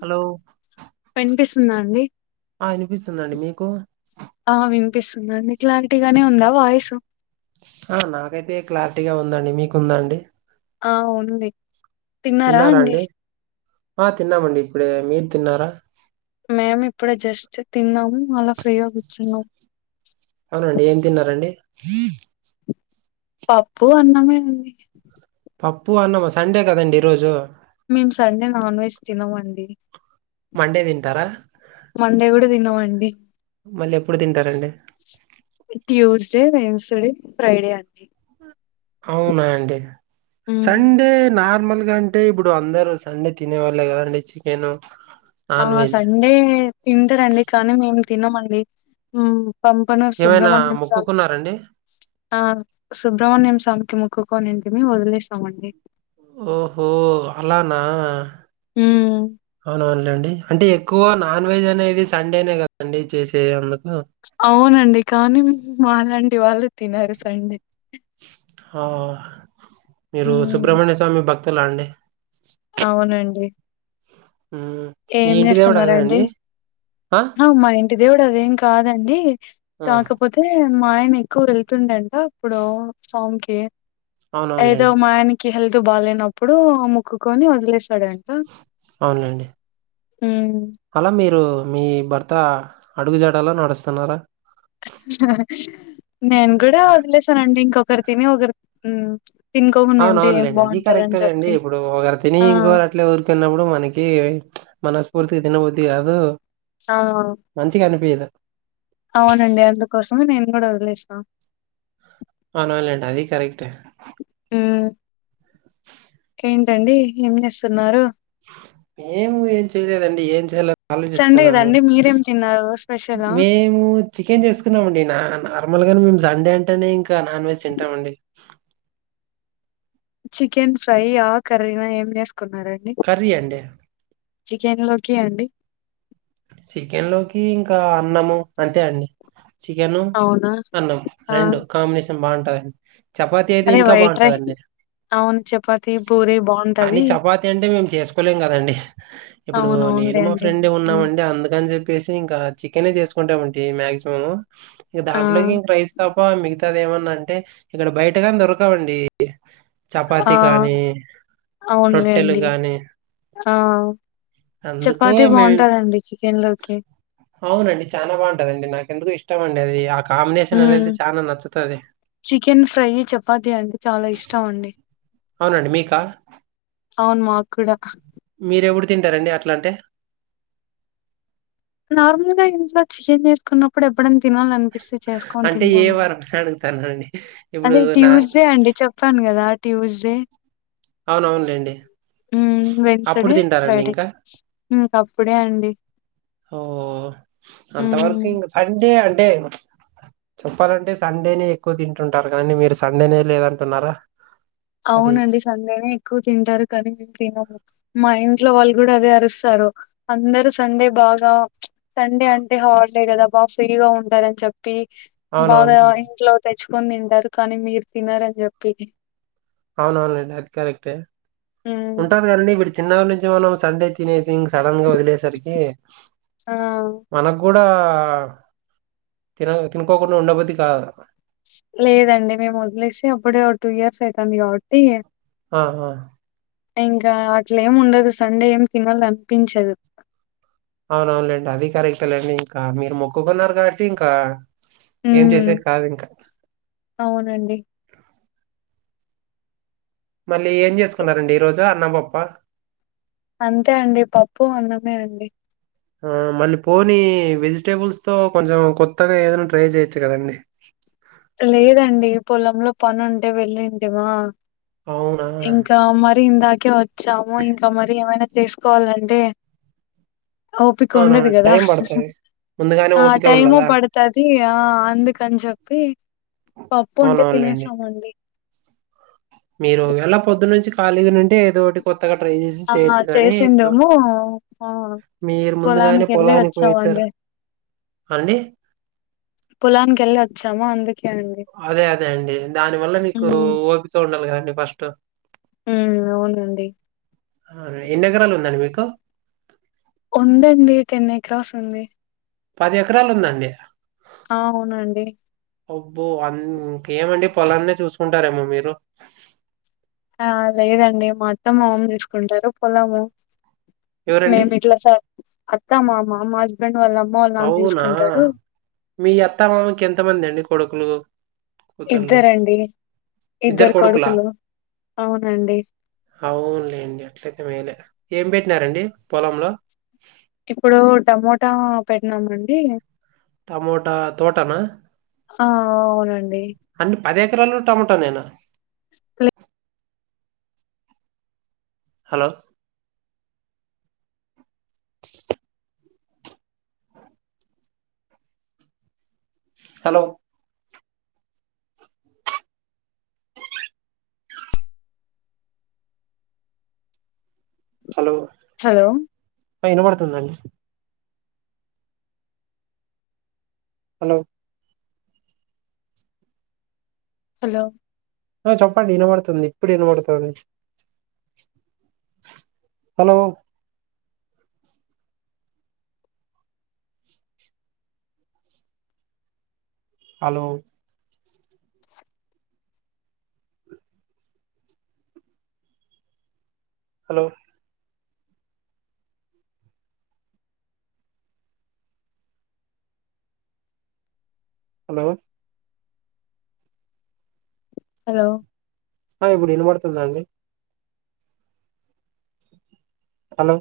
Hello వినిపిస్తుందా అండి ఆ వినిపిస్తుందండి మీకు ఆ వినిపిస్తుందండి క్లారిటీగానే ఉందా వాయిస్ ఆ నాకైతే క్లారిటీగా ఉందండి మీకుందండి ఆ ఉంది తిన్నారా అండి ఆ తిన్నామండి ఇప్పుడే మీరు తిన్నారా మేము ఇప్పుడు జస్ట్ తిన్నాము అలా ఫ్రీగా కూర్చున్నాం అవునండి ఏం తిన్నారండి పప్పు అన్నమే ఉంది పప్పు అన్నమా సండే కదండి ఈరోజు మేము సండే నాన్ వెజ్ తినమండి మండే తింటారా మండే కూడా తినవండి మళ్ళీ ఎప్పుడు తింటారండి ట్యూస్డే వెమ్స్డే ఫ్రైడే అండి అవునా అండి మ్మ్. సండే నార్మల్గా అ అంటే ఇప్పుడు అందరు సండే తినే వాళ్ళే కదండి చికెన్ ఆ నాన్ వెజ్ సండే తింటరండి కానీ మేము తినమండి ఉ పంపన ఏమైనా సుబ్రమణ్యం శాల్. మొక్కుకున్నారండి ఆ సుబ్రహ్మణ్యం స్వామికి మొక్కుకోనింటిని వదిలేసామండి. ఓహో అలానా మ్మ్. అవునవునులేండి అంటే ఎ. ఎక్కువ నాన్ వెజ్ అనేది సండేనే కదండి చేసేది అందుకు. అవునండి కానీ మాలాంటి వాళ్ళు తినరు సండే. ఆ మీరు హ్మ్. సుబ్రహ్మణ్య స్వామి భక్తులా అండి. అవునండి. హ. ఏం చేస్తున్నారండి. ఆ అవు మా ఇంటి దేవుడు అదేం కాదండి ఆ కాక. పోతే మా ఆయన ఎక్కువ వెళ్తుండంట అప్పుడు సోమ్కి ఏదో. అవునవునులేండి ఆయనికి హెల్త్ బాగాలేనప్పుడు ముక్కుకొని వదిలేసాడంట. అవునండి. హ్మ్. అలా మీరు మీ భర్త అడుగు జాడలో నడుస్తున్నారా. నేను కూడా వదిలే సానండి ఇంకొకరు తిని ఒకరు. తినుకోకుండా అవున ఉంటే ఏం అవునులేండి అది బావుంటదని కరెక్టాలేండి చెప్పి. ఇప్పుడు ఒకరు తిని ఆ! ఇంకొరు అట్లే ఊరుకున్నప్పుడు మనకి మన. పూర్తిగా తినబుద్ధి కాదు. అవు. మంచిగా అనిపియ్యదు. అవునండి అందుకోసమే నేను కూడా వదిలేసిన. అవునవును లేండి అది కరెక్టే. ఉ. ఏంటండి ఏం చేస్తున్నారు. మేము ఏం చెయలేదండి ఏం చేయలో సండే ఆలోచిస్తున్నాము. కదండి మీరేం తిన్నారు స్పెషలా మేము. చికెన్ చేసుకున్నామండి నా నార్మల్ గానే మేము జండే అంటేనే ఇంకా నాన్ వెజ్ తింటామండి. చికెన్ ఫ్రై ఆ కర్రీనా ఏం వేసుకున్నారండి. కర్రీ అన్న్డే. చికెనీ లోకే అండి. చికెన్ లోకి ఇంకా అన్నము అంతే అన్నీ. చికెను అవునా అన్నం ఆ రెండు కాంబినేషన్ బాగుంటదండి. చపాతి అయితే అదే ఇంకా వైట్ రై బాగుంటదండి. అవును చపాతి పూరి కానీ బాగుంటది చపాతి అంటే మేము చేసుకోలేం కదండి. ఇప్పుడు నేను అవునవునులే మా అండి ఫ్రెండ్ ఆ ఉన్నామం. అంటే అందుకని చెప్పేసి ఇంకా చికెన్ చేసుకుంటామంటి మాక్సిమం. ఇంక ఆ దాంట్లోకి ఇంక రైస్ తప్ప మిగతాది ఏమన్నా అంటే ఇక్కడ బయట గాని దొరకవండి. ఆ, చపాతి కానీ అవునులే రొట్టెలు అండి కానీ. ఆ అందుకె చపాతి మేం. బాగుంటదండి చికెన్ లోకి అవునండి చానా బాగుంటదండి నాకెందుకు ఇష్టమండి అది ఆకల్. కాంబినేషన్ ఉమ్ అనేది చానా నచ్చుతది. చికెన్ ఫ్రై చపాతి అంటే చాలా ఇష్టం అండి. అవునండి మీకా. అవును మాక్ కూడా. మీరేపుడు తింటారండి అట్లా అంటే. నార్మల్గా ఇంట్లో చికెన్ చేసుకున్నప్పుడు ఎప్పుడన్నా తినాల అనిపిస్తే చేసుకని తింటామండి. అడుగుతాన్నది అదే ట్యూస్డే అండి చెప్పాను కదా ట్యూస్డే అవునవునులేండి. మ్మ్ అప్పుడు వెన్స్డే తింటారండి ఫ్రైడే ఇంకా? మ్మ్ ఫస్ట్ డే అండి ఓ హ్మ్ అంతవరకు ఇంగ సండే అంటే చెప్పాలంటే సండేనే ఎక్కువ తింటుంటారు కదండీ మీరు సండేనే లేదంటున్నారా అది అవునండి సండేనే ఎక్కువ తింటారు కానీ మేము తినము మా ఇంట్లో వాళ్ళు కూడా అదే అరుస్తారు అందరు సండే బాగా సండే అంటే హాలిడే గదా బాగా ఫ్రీగా ఉంటారని చెప్పి బాగా అవునవునులేండి. ఇంట్లో తెచ్చుకొని తింటారు కానీ మీరు తినారని చెప్పేది అవునవునండి అది కరెక్టే హ్మ్ ఉంటాది కదండీ విడి చిన్నప్పటి నుంచి మనం సండే తినేసి ఇంగ సడన్ గా వదిలేసరికి ఆ మనగ్గూడ తిన తినుకోకుండా ఉండబుద్ధి కాదు లేదండి మేము వదిలేసి అప్పుడే ఒక టూ ఇయర్స్ అయితాంది కాబట్టి ఆ ఆ ఇంకా అట్లేముండదు సండే ఏం తినల్లానిపించదు అవునవునలేండి అది కరెక్టేలెండి ఇంకా మీరు మొక్కుకున్నారు కాబట్టి ఇంకా ఏం హ్మ్. చేసేకి కాదింకా అవునండి మళ్ళీ ఏం చేసుకున్నారండి ఈ రోజు అన్నం పప్పా అంతే అండి పప్పు అన్నమే అండి ఆ మళ్ళీ పోని వెజిటేబుల్స్ తో కొంచెం కొత్తగా ఏదైనా ట్రై చేయొచ్చు కదండి లేదండి పొలంలో పనుంటే వెళ్లింటిమా అవును ఇంకా మరి ఇందాకే వచ్చాము ఇంకా మరి ఏమైనా చేసుకోవాలంటే ఓపిక ఉండదు అవునవును కదా టైం పడతది ముందుగానే ఆ ఓపిక టైము ఉండదా పడుతది ఆ అందుకని చెప్పి పప్పు ఉంటే అవునవునులేండి తినేసామండి మీరు ఎలా పొద్దు నుంచి ఖాళీగా నుంటే ఏదో ఒకటి కొత్తగా ట్రై చేసి ఆ! చేయొచ్చు కానీ ఇప్పుడు చేసిండేమో ఆ! మీరు ముందుగానే పొలానికెళ్ళి పొలానికి పోయిచ్చారు వచ్చామండి. అండి పొలానికెల్లాచ్చాము అండి అదే అదే అండి దాని వల్ల మీకూ హ్మ్. ఓపికతో ఉండాలి గదండి ఫస్ట్ మ్మ్ అవునండి అవునా ఎన్ని ఎకరాలు ఉందండి మీకు? ఉందండి టెన్ ఏక్రాస్ ఉంది పది ఎకరాలు ఉందండి అవునండి అబ్బో అమ్ ఇంకేమంటే పొలాన్నే చూసుకుంటారేమో మీరు ఆ లేదండి మొత్తం మామ జూసుకుంటారు పొలాన్ని ఎవరండి మేమిట్ల స అత్తా మామ హస్బెండ్ వాళ్ళ అమ్మ నాన్న అవునా జూసుకుంటరు మీ అత్త మామకి ఎంతమంది అండి కొడుకులూ? ఇద్దరండి ఇద్దరు కొడుకులూ అవునండి అవున్లేండి అట్లయితే మేలే ఏం బెట్టినారండి పొలంలో? ఇప్పుడూ టమోటా పెట్టినామండి టమోటా తోటనా ఆ అవునండీ అన్ని పది ఎకరాలు కూడా టమోటా నేనా [unintelligible] హలో హలో హలో హలో వినబడుతుందండి హాలో హలో చెప్పండి వినబడుతుంది. ఇప్పుడు వినబడుతుంది hello hello hello hello hello ఆ ఇప్పుడు వినబడుతుంద అండి హలో